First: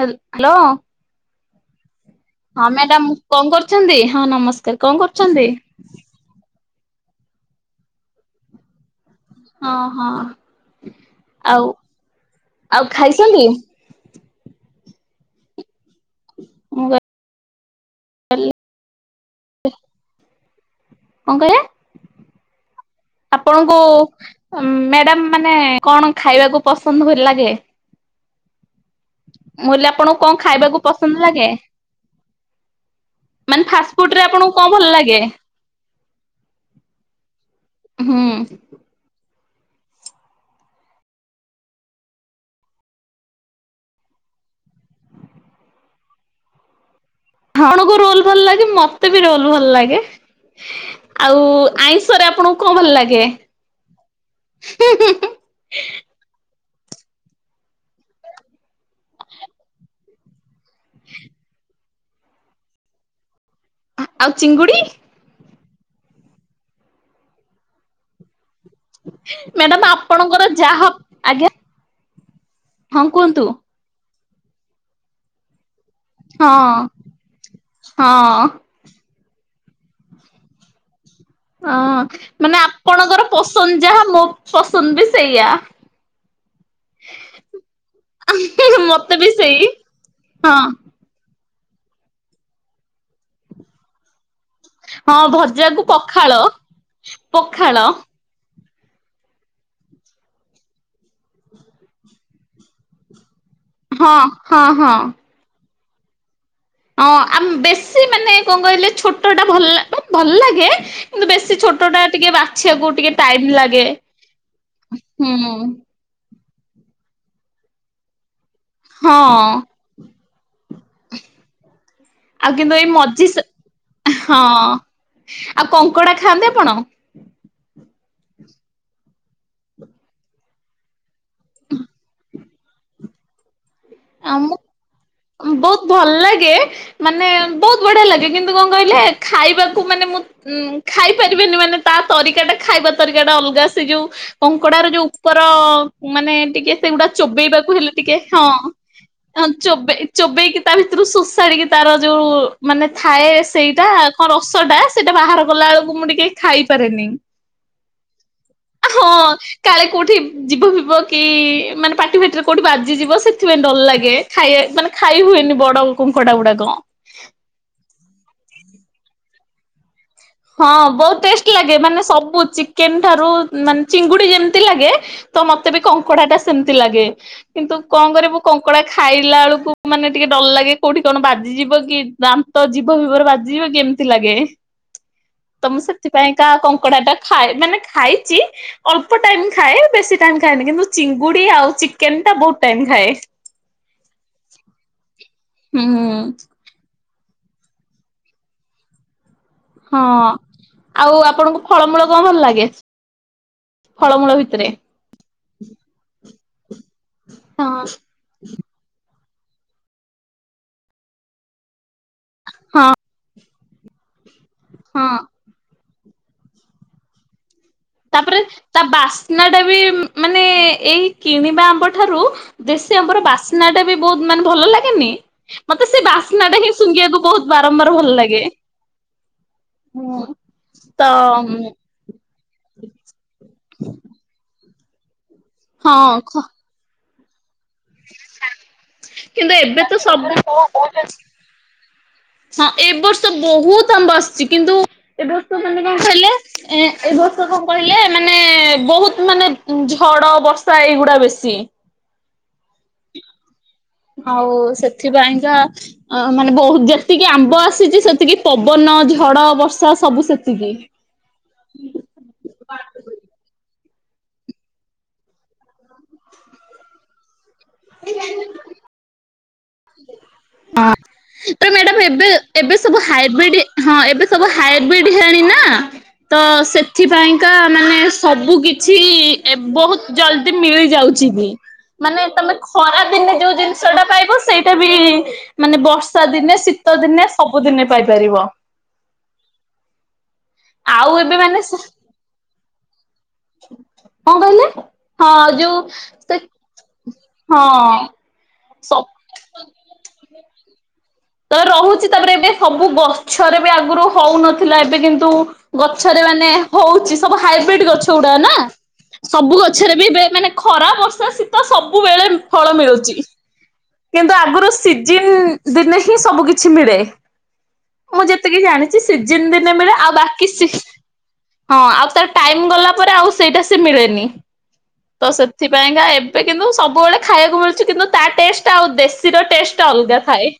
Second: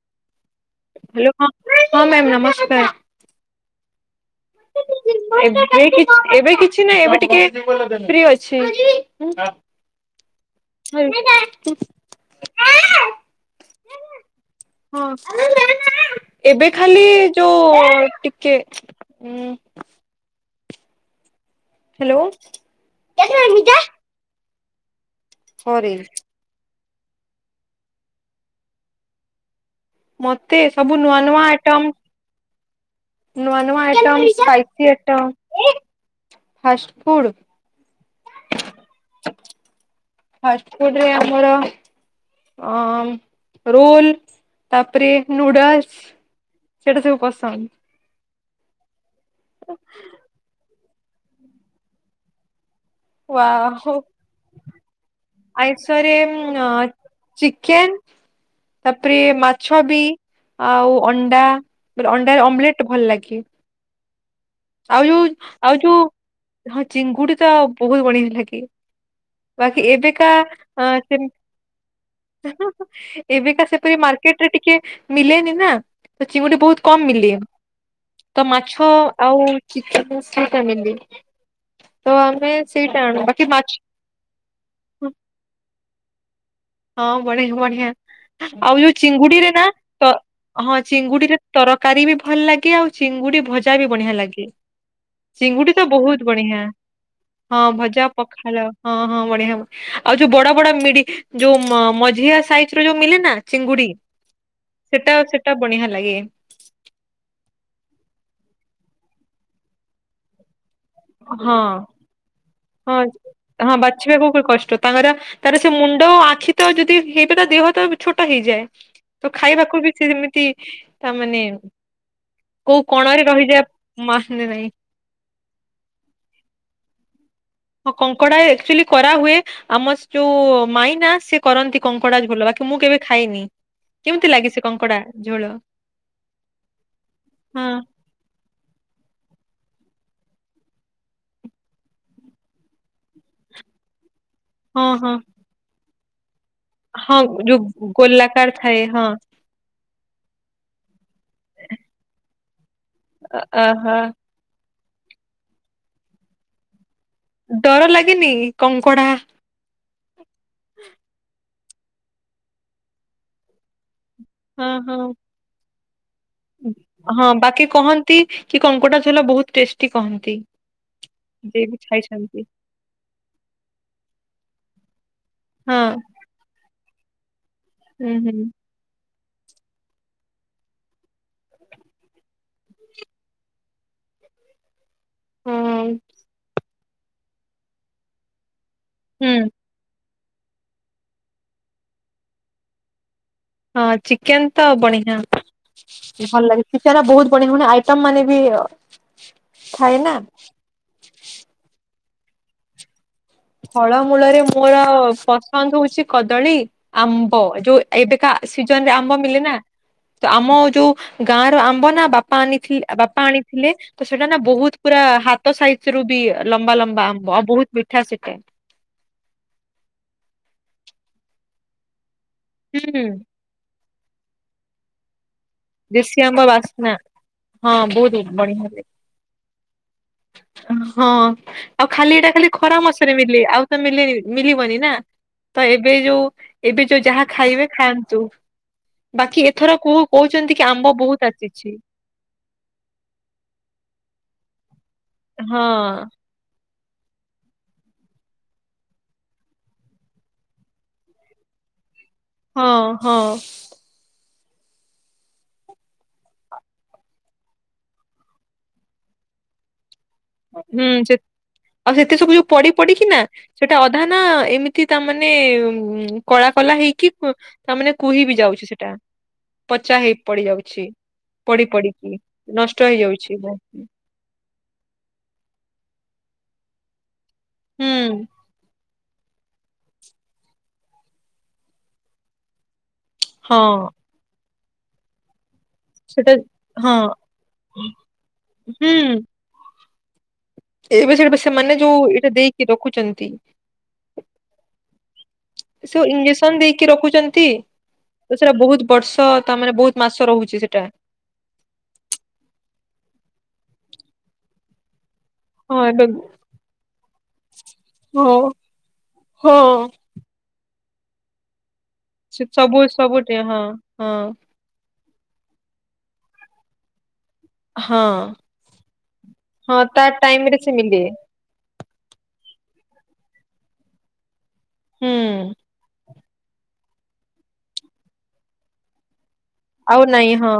ହା- hello. Hello ହଁ- ହଁ ମ୍ୟାମ୍ ନମ୍ ହଁ ମ୍ୟାଡାମ୍ କଣ କରୁଚନ୍ତି -ହଁ ନମସ୍କାର୍- କଣ କରୁଚନ୍ତି? ଏବେ କିଛି ଏବେ କିଛି ନାହିଁ ଏବେ ଟିକେ ଫ୍ରି ଅଛି। [inaudible] ହଁ ହଁ ଆଉ ଆଉ ଖାଇଛନ୍ତି? ହଁ ଏବେ ମୁଁ ଖାଲି ଯଉ ଟିକେ ଉଁ- କଣ କହିଲେ ହ୍ୟାଲୋ। ଆପଣଙ୍କୁ ଉଁ- ମ୍ୟାଡାମ୍ ମାନେ ସରି କଣ ଖାଇବାକୁ ପସନ୍ଦ୍ ଭଲ ଲାଗେ? ମୁଁ ଲାପ୍ ମତେ ସବୁ ନୂଆ ନୂଆ ଆଇଟମ୍ ନୂଆ ମାନେ ନୂଆ ଫାଷ୍ଟଫୁଡ ରେ ଆଇଟମ୍ ଆପଣଙ୍କୁ କଣ ଭଲ ସ୍ପାଇସି ଲାଗେ? ଆଇଟମ୍, ଫାଷ୍ଟ୍ ଫୁଡ୍ ହୁଁ। ଫାଷ୍ଟଫୁଡ୍ ରେ ଆମର ଅ- ରୁଲ୍ ତାପରେ ନୁଡଲ୍ସ୍ ସେଟା ସବୁ ପଶ୍ ଆପଣଙ୍କୁ ରୋଲ୍ ଭଲ ଲାଗେ ମତେ ବି ରୋଲ୍ ଭଲ ଲାଗେ। ଆଉ ଆଇଁଷ ରେ ଆପଣଙ୍କୁ କଣ ଭଲ ଲାଗେ? ୱାଓ ଆଇଁଷରେ ଉଁ-ଆଁ ଚିକେନ ତାପରେ ମାଛ ବି। ଆଉ ଅଣ୍ଡା କହିଲି ଅଣ୍ଡା ଅମଲେଟ ଭଲ ଲାଗେ। ଆ-ଆଉ ଚିଙ୍ଗୁଡି। ଆଉ ଯୋଉ ଆଉ ଯୋଉ ହଁ ଚିଙ୍ଗୁଡି ତ ବହୁତ ବଢିଆ ଲାଗେ। ବାକି ମ୍ୟାଡାମ ଏବେ କା ଆପଣଙ୍କର ଯାହା ଆଁ ସେମ ଆଜ୍ଞା ହଁ କୁହନ୍ତୁ ଏବେକା ସେପରି ମାର୍କେଟରେ ଟିକେ ମିଲେନି ନା। ତ ହଁ ଚିଙ୍ଗୁଡି ବହୁତ କମ ମିଲେ ତ ହଁ। ମାଛ ଆଉ ଚିକେନ ସେଇଟା ମିଲେ ହଁ ତ ଆମେ ମାନେ ସେଇଟା ଆପଣଙ୍କର ଆଣୁ ବାକି ମା ପସନ୍ଦ ଯାହା ମୋ ପସନ୍ଦ ବି ସେଇଆ। ହଁ ବଢିଆ ବଢିଆ ଆଉ ଯୋଉ ମତେ ବି ଚିଙ୍ଗୁଡି ରେ ସେଇ ନା ତ ହଁ। ଚିଙ୍ଗୁଡିରେ ଟରକାରୀ ବି ଭଲ ଲାଗେ ଆଉ ଚିଙ୍ଗୁଡି ଭଜା ବି ବଢିଆ ଲାଗେ। ହଁ ଚିଙ୍ଗୁଡି ଭଜାକୁ ତ ବହୁତ ପଖାଳ ବଢିଆ ହଁ ପଖାଳ ଭଜା ପଖାଳ ହଁ ହଁ ବଢିଆ ଆଉ ଯୋଉ ବଡ ବଡ ମିଡି ଯୋଉ ମ-ମଝିଆ ସାଇଜ ର ଯୋଉ ମିଲେ ନା ଚିଙ୍ଗୁଡି ହଁ ହଁ ହଁ। ସେଟା ସେ ସେଟା ବଢିଆ ଲାଗେ। ହଁ ଆମ୍ ବେଶୀ ମାନେ କଣ କହିଲେ ଛୋଟଟା ଭଲ ଭଲ ଲାଗେ। କିନ୍ତୁ ହଁ ବେଶୀ ଛୋଟ ଟା ଟିକେ ବାଛିବାକୁ ହଁ ଟିକେ ଟାଇମ ହଁ ଲାଗେ ହୁଁ। ଣ୍ଡ ତ ଆଖି ତ ଯଦି ହେଇଗୋରା ଦେହ ତ ଛୋଟ ହେଇଯାଏ। ତ ହଁ ଖାଇବାକୁ ବି ସେ ଯେମିତି ତା ମାନେ ଆଉ କିନ୍ତୁ କୋଉ ଏଇ କୋଣରେ ମଝି ସ ରହିଯା ହଁ। ମନେ ନାହିଁ। ଆଉ କଙ୍କଡା ଖାଆନ୍ତି ଆପଣ? ହଁ କଙ୍କଡା ଆକ୍ଚୁଆଲି କରାହୁଏ। ଆମ ଯୋଉ ମାଇଁ ନା, ସେ କରନ୍ତି କଙ୍କଡା ଝୋଲ ବାକି ମୁଁ କେବେ ଖାଇନି। କେମିତି ଲାଗି ସେ କଙ୍କଡା? ଝୋଳ? ହଁ ବହୁତ ଭଲ ଲାଗେ ମାନେ, ହଁ ବହୁତ ବଢିଆ ଲାଗେ କିନ୍ କିନ୍ତୁ କଣ କହିଲେ ଖାଇବାକୁ ମାନେ ମୁଁ ଉଁ ଖାଇ ପାରିବେନି ମାନେ ତା ତରିକା ଟା ଖାଇବା ତରିକା ଟା ଅଲଗା ସେ ଯୋଉ ହଁ କଙ୍କଡାର ଯୋଉ ହଁ ଉପର ମାନେ ଟିକେ ସେଗୁଡା ହଁ ଚୋବେଇବାକୁ ଯୋଉ ହେଲେ ଟିକେ ହଁ। ଗୋଲାକାର ଥାଏ ହଁ। ଚୋବେ ଚୋବେଇକି ତା ଭିତରୁ ସୋଷାଡ଼ିକି ତାର ଯୋଉ ମାନେ ଥାଏ ସେଇଟା ଓହୋ କଣ ରସ ଟା ସେଇଟା ବାହାର ଗଲା ବେଳକୁ ମୁଁ ଟିକେ ଖାଇପାରେନି। ଡର ଲାଗେନି କଙ୍କଡା? ହଁ କାଳେ କଉଠି ଜିବ ଫିବ କି ମାନେ ପାଟି ଫାଟିରେ କଉଠି ବାଜିଯିବ ସେଥିପାଇଁ ଡର ଲାଗେ। ଖାଇବା ହଁ ମାନେ ହଁ। ଖାଇ ହୁଏନି ବଡ କଙ୍କଡା ଗୁଡ଼ାକ। ହଁ ବାକି କହନ୍ତି, କି କଙ୍କଡା ଝୋଳ ବହୁତ ଟେଷ୍ଟି କହନ୍। ହଁ ବହୁତ ଟେଷ୍ଟ ଲାଗେ ମାନେ ସବୁ ଚି କେମଠାରୁ ମାନେ ଚିଙ୍ଗୁଡି ଯେମିତି ଲାଗେ ତ ମତେ ହଁ ବି କଙ୍କଡା ଟା ସେମିତି ଲାଗେ। କିନ୍ତୁ ହୁଁ କଣ କରେ ମୁଁ ହୁଁ କଙ୍କ ଙ୍କଡା ଖାଇଲା ବେଳକୁ ମାନେ ଟିକେ ଡର ଲାଗେ କୋଉଠି କଣ ବାଜିଯିବ କି ଦାନ୍ତ ଜୀବ ଫିବରେ ବାଜିଯିବ କି ଏମ୍ ଥିଲାଗେ। ହଁ ତ ମୁଁ ସେଥିପାଇଁ କା କଙ୍କଡା ଟା ଖାଏ ମାନେ ଖାଇଛି ଅଳ୍ପ ହୁଁ। ଟାଇମ। ଖାଏ ବେଶୀ ଟାଇମ ଖାଏନି କିନ୍ତୁ ଚିଙ୍ଗୁଡି ଆଉ ଚିକେନ ଟା ବହୁତ ଟାଇମ ଖାଏ। ହଁ ଚିକେନ ତ ବଣିହା ହୁଁ ଭଲ ଲାଗେ ବିଚାରା ବହୁତ। ପୁୁଣି ପୁଣି ଆଇଟମ ମାନେ ବି ଅ ହଁ, ଆଉ ଆପଣଙ୍କୁ ଫଳମୂଳ କଣ ଭଲ ଲାଗେ? ଫଳମୂଳ ଫଳମୂଳରେ ଭିତରେ ମୋର ପସନ୍ଦ ହଉଛି କଦଳୀ, ଆମ୍ବ ଯୋଉ ହଁ ଏବେକା ସିଜନ ରେ ଆମ୍ବ ମିଲେ ନା ତ ଆମ ଯୋଉ ଗାଁ ର ଆମ୍ବ ନା ବାପ୍ ପା ଆଣିଥିଲେ ହଁ ବାପା ଆଣିଥିଲେ ତ ସେଟା ନା ବହୁତ ପୁରା ହଁ। ହା ତ ସାଇଜ ରୁ ବି ଲମ୍ବା ଲମ୍ବା ଆମ୍ବ ଆଉ ବହୁତ ମିଠା। ସେଟା। ତାପରେ ତା ବାସ୍ନା ଟା ବି ମାନେ ଏଇ କିଣିବା ଆମ୍ବ ଠାରୁ ଦେଶୀ ହୁଁ ଆମ୍ବର ବାସ୍ନା ଟା ବି ବହୁତ ମାନେ ଭଲ ଲାଗେନି? ମତେ ସେ ଦେଶୀ ଆମ୍ବ ବାସ୍ନା ଟା ହିଁ ଶୁଙ୍ଗିବାକୁ ବହୁତ ହଁ ବାରମ୍ବାର ଭଲ ବହୁତ ଲାଗେ। ବଢିଆ ହୁଁ ହଁ ତ ଆଉ ଖାଲି ଏଟା ଖାଲି ଖରା ମାସରେ ମିଲେ ଆଉ ତ ମିଲେ ଆଉ ମିଲିବନି ନା ତ ଏବେ ହଁ ଯୋଉ ଖ ଏବେ ଯୋଉ ଯାହା ଖାଇବେ ଖାଆନ୍ତୁ ବାକି କିନ୍ତୁ ଏଥର ଏବେ ତ କୋଉ କୋଉ ସବୁ ଚନ୍ତି କି, ଆମ୍ବ ବହୁତ ଆସିଛି। ହଁ, ଏବ ବର୍ଷ ବହୁତ ଆମ୍ବ ଆସିଛି କିନ୍ତୁ ଏ ବର୍ଷ ମାନେ ହଁ। କଣ କହିଲେ? ଏଁ। ଏ ବର୍ଷ କଣ କହିଲେ, ମାନେ ବହୁତ ମାନେ ଝଡ ବର୍ଷା ଏଇଗୁଡା ବେଶୀ। ହଁ ହଁ। ଆଉ ସେଥିପାଇଁକା ଅ ମାନେ ବହୁତ୍ ଯେତିକି ଆମ୍ବ ଆସିଛି ସେତିକି ପବନ ଝଡ ବର୍ଷା ସବୁ ସେତ୍ ହୁଁ ସେ ଆଉ ସେତେ ସବୁ ଯୋଉ ପଡିି ପଡିକିନା। ସେଟା ଅଧା ନା ଏମିତି ତାମାନେ କଳା କଲା ହେଇକି ତାମାନେ କୁହି ବି ଯାଉଛି ସେଟା। ପଚା ହେଇ ପଡି ହଁ ଯାଉଛି ପଡି ତ ମ୍ୟାଡାମ ପଡିକି ଏବେ ଏବେ ନଷ୍ଟ ସବୁ ହେଇଯାଉଛି ହାଇବ୍ରିଡ ବହୁ ହଁ ଏବେ ସବୁ ହାଇବ୍ରିଡ ହେଣି ନା ତ ସେଥିପାଇଁକା ହୁଁ ମାନେ ସବୁ କି ଛି ବହୁତ ଜଲଦି ମିଳି ଯାଉଛି ବି ମାନେ ତମେ ଖରା ଦିନେ ଯୋଉ ହଁ ଜିନିଷଟା ପାଇବ ସେଇଟା ବି ମାନେ ବର୍ଷା ସେଟା ଦିନେ ଶୀତ ହଁ ଦିନେ ସବୁଦିନେ ପାଇପାରିବ। ହୁଁ। ଏବେ ଆଉ ଯୋଉ ମାନେ ସେମାନେ ଯୋଉ ଏଇଟା ଦେଇକି ରଖୁଚନ୍ତି। କଣ କହିଲେ ହଁ ଯୋଉ ସେ ଇଞ୍ଜେକ୍ସନ ଦେଇକି ରଖୁଛନ୍ତି। ହଁ। ତ ସେଟା ବହୁତ ସ ବର୍ଷ ତା ମାନେ ବହୁତ ମାସ ରହୁଛି ସେଟା। ତ ରହୁଛି ତାପରେ ଏବେ ସବୁ ଗଛରେ ବି ଆଗରୁ ହଉନଥିଲା ଏବେ କିନ୍ତୁ ହଁ ଏବେ ଗଛରେ ମାନେ ହଉଛି ସବୁ ହାଇବ୍ରିଡ ଗଛ ହଁ ଗୁଡାନା ସବୁ ହଁ ଗଛରେ ବି ଏବେ ମାନେ ଖରା, ବର୍ଷା, ଶୀତ, ସବୁବେଳେ, ସେ ଫଳ, ସବୁ ମିଳୁଛି ସବୁ ହଁ ହଁ କିନ୍ତୁ ଆଗରୁ ସିଜିନ୍ ଦିନେ ହିଁ ସବୁ କିଛି ମିଳେ। ହଁ ମୁଁ ଯେତିକି ଜାଣିଛି ସିଜନ ଦିନେ ହଁ ମିଳେ ତା ଆଉ ବାକି ଟାଇମ ରେ ସି ସେ ମିଲେ ହଁ ଆଉ ତାର ଟାଇମ ଗଲା ପରେ ଆଉ ସେଇଟା ସେ ମିଳେନି ହୁଁ ତ ସେଥିପାଇଁକା ଏ କିନ୍ତୁ ସବୁବେଳେ ଖାଇବାକୁ ମିଳଛି କିନ୍ତୁ ତା ଟେଷ୍ଟ ଆଉ ଦେଶୀର ଟେଷ୍ଟ। ଆଉ ଅଲଗା ନାଇଁ ଥାଏ। ହଁ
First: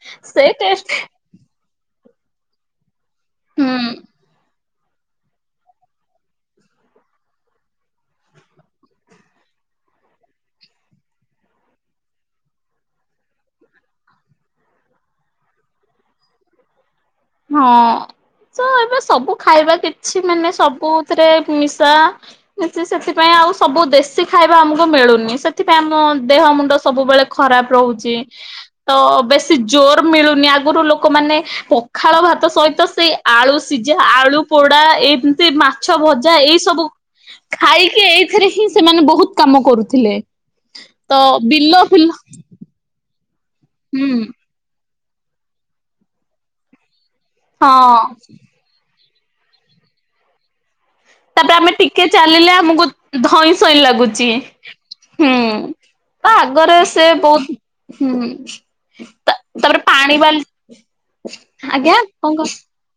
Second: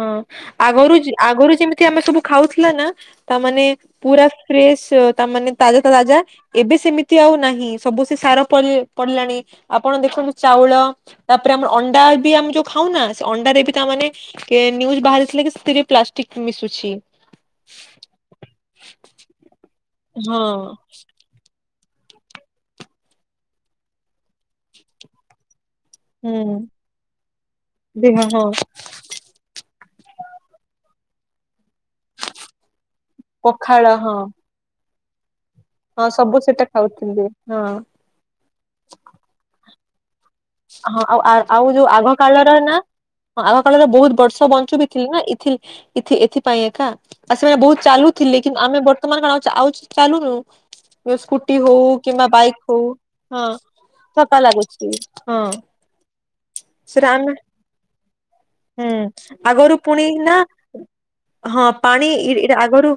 ହଁ ସେ ଟେଷ୍ଟ ଆଗରୁ ଯି ଆଗରୁ ଯେମିତି ଆମେ ସବୁ ଖାଉଥିଲା ନା ତାମାନେ ହୁଁ ପୁରା ଫେଶ ତାମାନେ ତାଜା ତା ତାଜା ଏବେ ସେମିତି ଆଉ ନାହିଁ ସବୁ ସେ ସାର ପଡିଲାଣି ଆପଣ ଦେଖନ୍ତୁ ଚାଉଳ। ତାପରେ ଆମର, ଅଣ୍ଡା, ବି ଆମେ ଯୋଉ ଖାଉନା। ଅଣ୍ଡାରେ ବି ତା ମାନେ କେ ନ୍ୟୁଜ ବାହାରିଥିଲା କି ସେଥିରେ ପ୍ଲାଷ୍ଟିକ ମିଶୁଛି। ହଁ ତ ଏବେ ସବୁ ଖାଇବା କିଛି ହଁ ମାନେ ସବୁ ସେଥିରେ ମିଶା ମିଶି ସେଥିପାଇଁ ଆଉ ସବୁ ଦେଶୀ ଖାଇବା ଆମକୁ ମିଳୁନି। ସେଥିପାଇଁ ଆମ ଦେହ ହୁଁ ମୁଣ୍ଡ ସବୁବେଳେ ଖରାପ ରହୁଛି ଦେହ ହଁ ତ ବେଶ ଜୋର ମିଳୁନି ଆଗରୁ ଲୋକମାନେ, ପଖାଳ, ଭାତ, ସହିତ ସେଇ, ଆଳୁ, ପଖାଳ ସିଝା, ହଁ ଆଳୁ, ପୋଡା ଏମିତି ମା ମାଛ, ହଁ ଭଜା, ଏଇ ସେଟା ସବୁ ଖାଉଥିଲେ ହଁ ଖାଇକି ଏଇଥିରେ ହିଁ ସେମାନେ ବହୁତ କାମ କରୁଥିଲେ। ହଁ ତ ଆଉ ଆଉ ବିଲ ଯୋଉ ଫିଲ ଆଗ କାଳର ନାଁ ଆଗ କାଳରେ ହୁଁ ବହୁତ ବର୍ଷ ବଞ୍ଚୁ ବି ନା ଏଥିପାଇଁ ଏକା ଆ ସେମାନେ ବହୁତ ହଁ ଚାଲୁଥିଲେ କି ଆମେ ବର୍ତ୍ତମାନ କଣ ଆଉ ଆଉ ଚାଲୁନୁ? ତାପରେ ସ୍କୁଟି ଆମେ ହଉ ଟିକେ କିମ୍ବା ଚାଲିଲେ ବାଇକ୍ ହଉ ଆମକୁ ହଁ ଧଇଁ ସଇଁ ଲାଗୁଛି। ଥକା ଲାଗୁଛି। ହଁ। ବା ଆଗରେ ସେ ସେଟା ଆମେ ବହୁତ ହୁଁ ହୁଁ ଆଗରୁ ତାପରେ ପୁଣି ପାଣି ନା ବାଲ ହଁ ଆଜ୍ଞା ପାଣି କଣ କ ଏଇଟା ଆଗରୁ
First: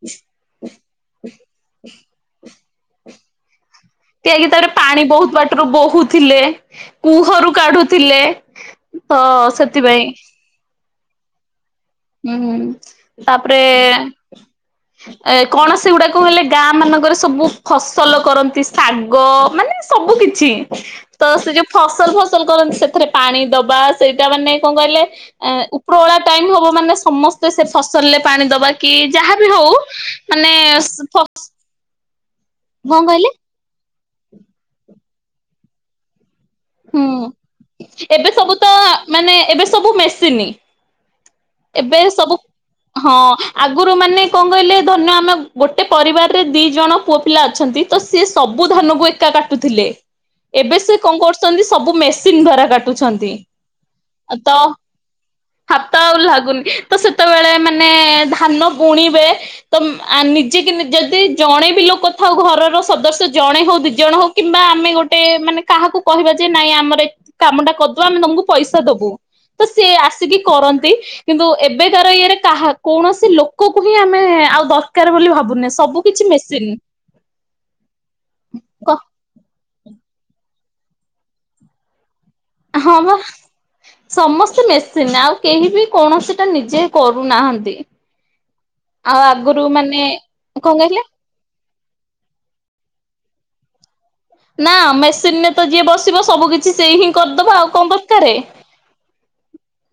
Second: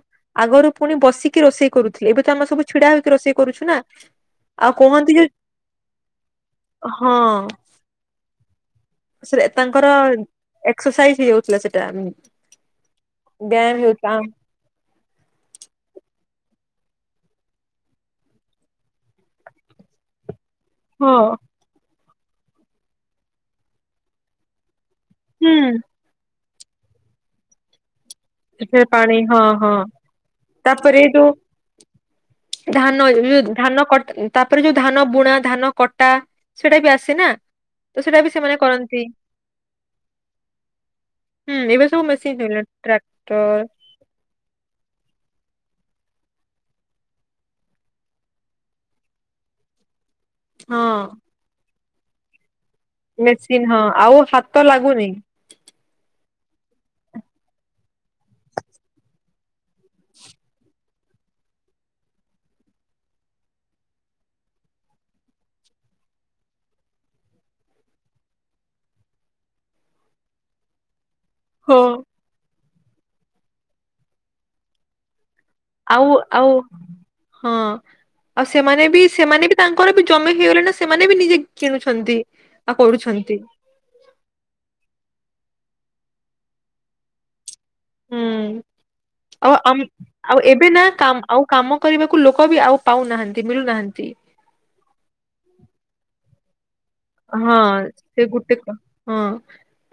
ଆଗରୁ ପୁଣି ବସିକି ରୋଷେଇ କରୁଥିଲେ। ଏବେ ତ ଆମେ ସବୁ ଛିଡା ହେଇକି ରୋଷେଇ କରୁଛୁ ନା। ତିଆଇକି ତାପରେ ଆଉ ପାଣି କୁହନ୍ତି ଯେ ବହୁତ୍ ବାଟରୁ ବୋହୁଥିଲେ ହଁ କୁହରୁ କାଢୁଥିଲେ। ତ ସେ ତାଙ୍କର ସେଥିପାଇଁ। ଏକ୍ସରସାଇଜ ହେଇଯାଉଥିଲା ସେଟା ଉଁ ହୁଁ ତାପରେ ବ୍ୟାୟାମ ହେଉଥିଲା ଏ କଣ ସେଗୁଡାକୁ ହେଲେ ଗାଁ ମାନଙ୍କରେ ସବୁ ଫସଲ କରନ୍ତି। ଶାଗ, ମାନେ ସବୁ କିଛି ହଁ ତ ସେ ଯୋଉ ଫସଲ ଫସଲ କରନ୍ତି ସେଥିରେ ପାଣି ଦବା ସେଇଟା ମାନେ କଣ କହିଲେ ଏ ହୁଁ। ଉପରଅଳା ଟାଇମ୍ ହବ ମାନେ ସମ ତ ସେ ଫସଲରେ ପାଣି ଦବା ସେ କି ପାଣି ହଁ ଯାହାବି ହଁ ହଉ ମାନେ [unintelligible] ଧାନଉ କହିଲେ ଧାନ କ ତାପରେ ଯୋଉ ଧାନ ବୁଣା ଧାନ କଟା ସେଇଟା ବି ହୁଁ ଆସେ ନା ତ ସେଟା ଏବେ ବି ସବୁ ସେମାନେ ତ କରନ୍ତି। ମାନେ ଏବେ ସବୁ ମେସିନି ହୁଁ ଏବେ ସବୁ ମେସିନ୍ ହେଲାଣି ଟ୍ରା ହଁ ଆଗୁରୁ ମାନେ କଣ କହିଲେ ଧରିନିଅ ଆମ ଗୋଟେ ପରିବାରରେ ଦି ଜଣ ପୁଅ ପିଲା ଅଛନ୍ତି ତ ସିଏ ସବୁ, ଧାନ, କୁ ଏକା କାଟୁଥିଲେ ଏବେ ହଁ ସେ କଣ କରୁଛନ୍ତି ସବୁ ମେସିନ୍ ଦ୍ଵାରା କା ମେସିନ୍ ହଁ ଆଉ ହାତ ଲାଗୁନି। ହାତ ଆଉ ଲାଗୁନି ତ ସେତେବେଳେ ମାନେ ଧାନ ବୁଣିବେ। ତ ମ ଆଁ ନିଜେ କି ନି ଯଦି ଜଣେ ବି ଲୋକ ଥାଉ ଘରର ସଦସ୍ୟ ଜଣେ ହଉ ଦି ଜଣ ହଉ କିମ୍ବା ଆମେ ଗୋଟେ ମାନେ କାହାକୁ କହିବା ଯେ ନାଇଁ ଆମର ଏ କାମଟା କରିଦବ ଆମେ ତମକୁ ପଇସା ଦବୁ। ତ ସେ ଆସିକି କରନ୍ତି। କିନ୍ତୁ ହଁ ଏବେ କାର ଇଏରେ କାହା କୌଣସି ଲୋକକୁ ହିଁ ଆମେ ଆଉ ଦରକାର୍ ବୋଲି ଭାବୁନେ ସ ଆଉ ଆଉ ହଁ। ଆଉ ସେମାନେ କ ବି ସେମାନେ ବି ତାଙ୍କର ବି ଜମି ହେଇଗଲେ ନା ସେମାନେ ବି ନିଜେ କିଣୁଛନ୍ତି। ଆଉ ହଁ ବା। କରୁଛନ୍ତି ସମସ୍ତେ ମେସିନ୍ ଆଉ କେହି ବି କୌଣସି ଟା ନିଜେ କରୁ ନାହାଁନ୍ତି ହୁଁ ଆଉ ଆଗୁରୁ ମାନେ ଆଉ ଏବେ କଣ ନା କହିଲେ? କାମ ଆଉ କାମ କରିବାକୁ ଲୋକ ବି ଆଉ ପାଉନାହାଁନ୍ତି ମିଳୁ ନାହାଁନ୍ତି। ନା ମେସିନ୍ ରେ ତ ଯିଏ ବସିବ ସବୁ କିଛି ସେଇ ହିଁ କରିଦବା ହଁ ଆଉ କଣ ସେ ଦରକାରେ। ଗୋଟେ କ ହଁ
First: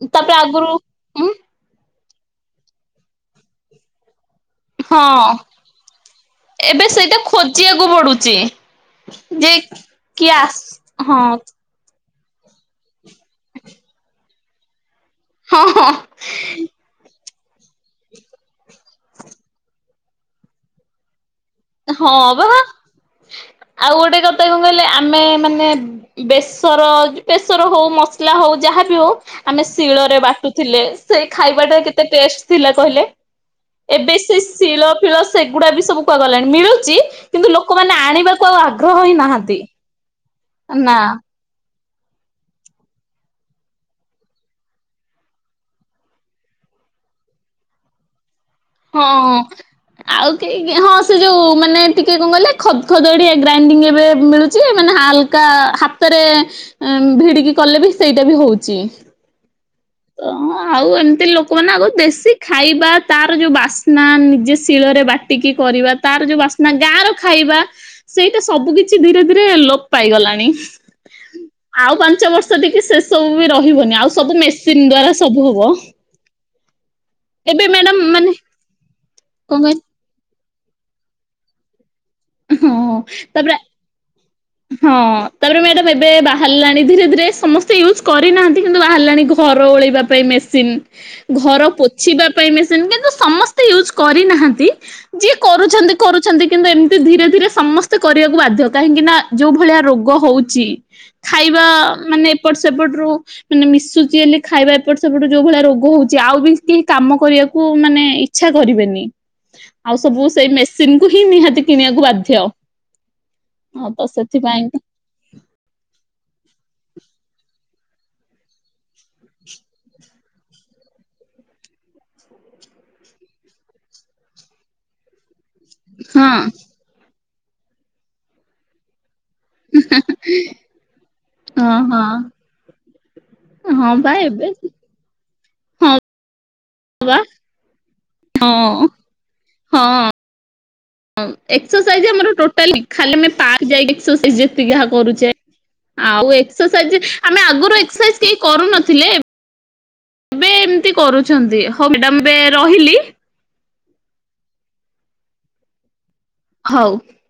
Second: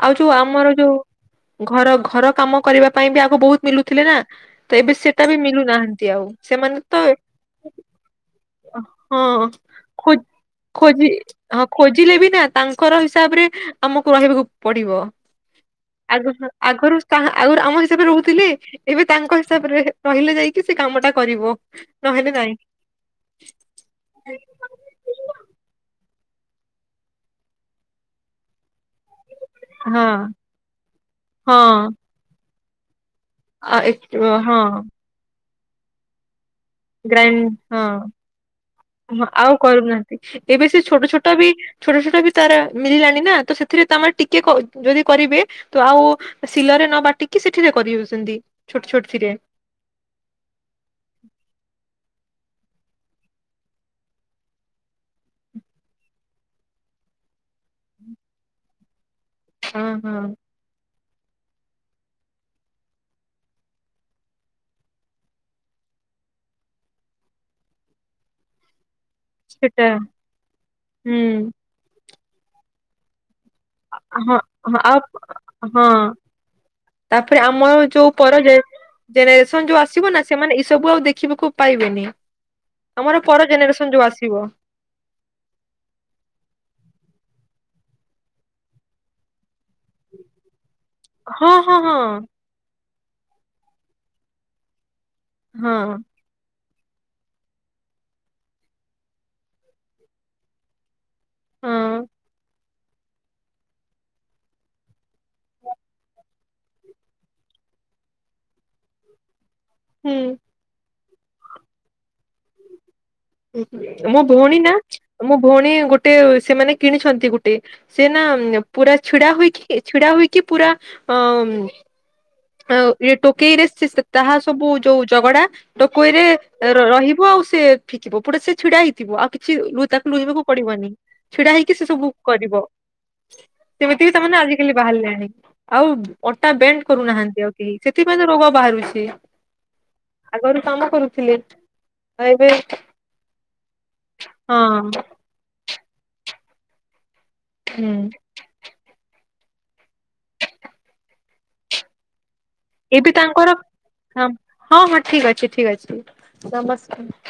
ଆଉ ତାପରେ ଯୋଉ ଆଗରୁ ଆମର ଯୋଉ ଉଁ ଘର ଘର କାମ କରିବା ପାଇଁ ବି ଆଗ ବହୁତ୍ ମିଲୁଥିଲେ ନା? ତ ଏବେ ସେଟା ହଁ ବି ମିଲୁନାହାନ୍ତି ଆଉ ସେମାନେ ଏବେ ତ ସେଇଟା ଖୋଜିବାକୁ ପଡୁଚି। ହଁ ଯେ ଖୋ କିଏ ଆ ସ ହଁ। ଖୋଜିଲେ ବି ନା ତାଙ୍କର ହିସାବ ରେ ଆମକୁ ରହିବାକୁ ପଡିବ। ହଁ ହଁ ଆଗକୁ ଆଗରୁ କାହା ଆଗୁରୁ ଆମ ହିସାବରେ ରହୁଥିଲେ ଏବେ ତାଙ୍କ ହିସାବରେ ହେ ରହିଲେ ଯାଇକି ସେ କାମ ଟା କରିବ। ହଁ ନହେଲେ ବାହା। [inaudible] ଆଉ ଗୋଟେ କଥା କଣ କହିଲେ ଆମେ ମାନେ ବେସର ଯ ବେସର ହଉ ମସଲା ହଉ ଯାହାବି ହଉ। ଆମେ ହଁ ଶିଳରେ ବାଟୁଥିଲେ ସେ ହଁ ଖାଇବାଟା କେତେ ଟେଷ୍ଟ ଥିଲା କହିଲେ? ଏବେ ସେ ହଁ ଶିଳ ଫିଳ ସେଗୁଡା ବି ସବୁ କୁଆ ଗଲାଣି ମିଳୁ ଚି କିନ୍ତୁ ଗ୍ରାଇଣ୍ଡ ହଁ। ଲୋକମାନେ ଆଣିବା ହଁ ଆଉ କରୁନାହାଁନ୍ତି ଏବେ ସେ ଛୋଟ ନା। ଛୋଟ ବି ଛୋଟ ଛୋଟ ବି ତାର ମଳିଲାଣି ନା ତ ସେଥିରେ ତମେ ଟିକେ କ ଯଦି କରିବେ ତ ଆଉ ଶିଲରେ ନ ବାଟିକି ସେଠିରେ କରିହଉଛନ୍ତି। ହଁ। ଆଉ କେଇ ଗ ହଁ ସେ ଯୋଉ ମାନେ ଟିକେ କଣ କଲେ ଖଦ ଖଦଡିଆ ଗ୍ରାଇଣ୍ଡିଙ୍ଗ ଏବେ ମିଳୁଛି ମାନେ ହାଲ କା ହାତରେ ଭିଡିକି କଲେ ବି ସେଇଟା ବି ହଉଚି। ହଁ ହଁ ତ ଆଉ ଏମିତି ଲୋ ଲୋକମାନେ ଆଗ ଦେଶୀ ଖାଇବା ତାର ଯୋଉ ବାସ୍ନା ନିଜେ ଶିଳରେ ବାଟିକି କରିବା ତାର ଯୋଉ ବାସ ନା ଗାଁ ର ଖାଇବା ସେଇଟା ସବୁ କିଛି ଧୀରେ ଧୀରେ ଲୋପ ସେଟା ପାଇଗଲାଣି। ହୁଁ ଆଉ ପାଞ୍ଚ ବର୍ଷ ଟିକେ ସେ ସବୁ ବି ରହିବନି ଆଉ ସବୁ ହଁ ମେ ହଁ ସିନ୍ ଆଉ ଦ୍ୱାରା ସବୁ ହବ। ହଁ ତାପରେ ଏବେ ଆମର ମ୍ୟାଡାମ ଯୋଉ ମାନେ ପର କଣ ଜେ-ଜେନେରେସନ ଯୋଉ କହିଲେ ଆ ଆସିବ ନା ସେମାନେ ଏଇ ସବୁ ଆଉ ଦେଖିବାକୁ ପାଇବେନି ହଁ ଆମର ପର ତାପରେ ଜେନେରେସନ ଯୋଉ ଆସିବ। ହଁ ତାପରେ ମ୍ୟାଡ଼ାମ ଏବେ ବାହାରିଲାଣି ଧୀରେ ଧୀରେ ସମସ୍ତେ ୟୁଜ୍ କରିନାହାନ୍ତି କିନ୍ତୁ ବାହାରିଲାଣି ଘର ଓଳେଇବା ମେସିନ୍ ହଁ ଘର ହଁ ହଁ ପୋଛିବା ପାଇଁ ମେସିନ୍ କିନ୍ତୁ ସମସ୍ତେ ୟୁଜୁ କରିନାହାନ୍ତି, ଯିଏ କରୁଛନ୍ତି ହଁ କରୁ କିନ୍ତୁ ଏମିତି ଧୀରେ ଧୀରେ ସମସ୍ତେ କରିବାକୁ ବାଧ୍ୟ କାହିଁକି ନା ଯୋଉ ଭଳିଆ ରୋଗ ହଉଚି। ଖାଇବା ହଁ ମାନେ ଏପଟ ସେପଟରୁ ମାନେ ମିଶୁଛି ହେଲେ ଖାଇବା ଏପଟ ସେପଟ ଯୋଉ ଭଳିଆ ରୋଗ ହଉଛି ଆଉ ବି କେହି କାମ କରିବାକୁ ମାନେ ଇ ଚ୍ଛା କରିବେନି ଆଉ ହୁଁ ସବୁ ସେଇ ମେସିନ୍ କୁ ହିଁ ନିହାତି କିଣିବାକୁ ବାଧ୍ୟ। ହଁ ତ [unintelligible] ମୋ ଭଉଣୀ ସେଥିପାଇଁ ନା ମୋ ଭଉଣୀ ଗୋଟେ ସେମାନେ କିଣିଛନ୍ତି ଗୋଟେ ସେନା ପୁରା ଛିଡା ହୋଇକି ଛିଡା ହୋଇକି ପୁରା ଅ ଆଉ ଇ ଟୋକେଇରେ ତାହା ସବୁ ଯୋଉ ଝଗଡା ଟୋକୋଇରେ ହଁ ରହିବ ଆଉ ସେ ଫିକିବ ପୁରା ସେ ଛିଡା ହେଇଥିବ ଆଉ କି [unintelligible] ତାକୁ ଲୁହିବାକୁ ପଡିବନି ଛିଡା ହେଇକି ହଁ ସେ ହଁ ସବୁ କରିବ। ହଁ ସେମିତି ବି ବା ସେମାନେ ଏବେ ଆଜିକାଲି ବାହାରିଲେଣି ଆଉ ହଁ ଅଟା ବେଣ୍ଡ ବା କରୁନାହାନ୍ ନ୍ତି ସେଥିପାଇଁ ତ ରୋଗ ହଁ ବାହାରୁଛି ଆଗରୁ କାମ କରୁ ଆଁ, ଏକ୍ସସାଇଜ୍ ଆମର ଟୋଟାଲ [inaudible] ଆମେ ପାର୍କ ଯାଇ ଏକ୍ସସାଇଜ୍ ହଁ ଯେତି ଯାହା କରୁଛେ। ଆଉ ଏକ୍ସରସାଇଜ ଆମେ ଆଗରୁ ହୁଁ ଏକ୍ସରସାଇଜ କି କରୁନଥିଲେ ଏବେ ଏମିତି କରୁଛନ୍ତି ହଉ ମାଡାମ ଏଵେ ରହିଲି। ଏ ବି ତାଙ୍କର ହଁ ହଁ ହଁ ଠିକ ଅଛି ଠିକ ଅଛି ହଉ। ନମସ୍କାର।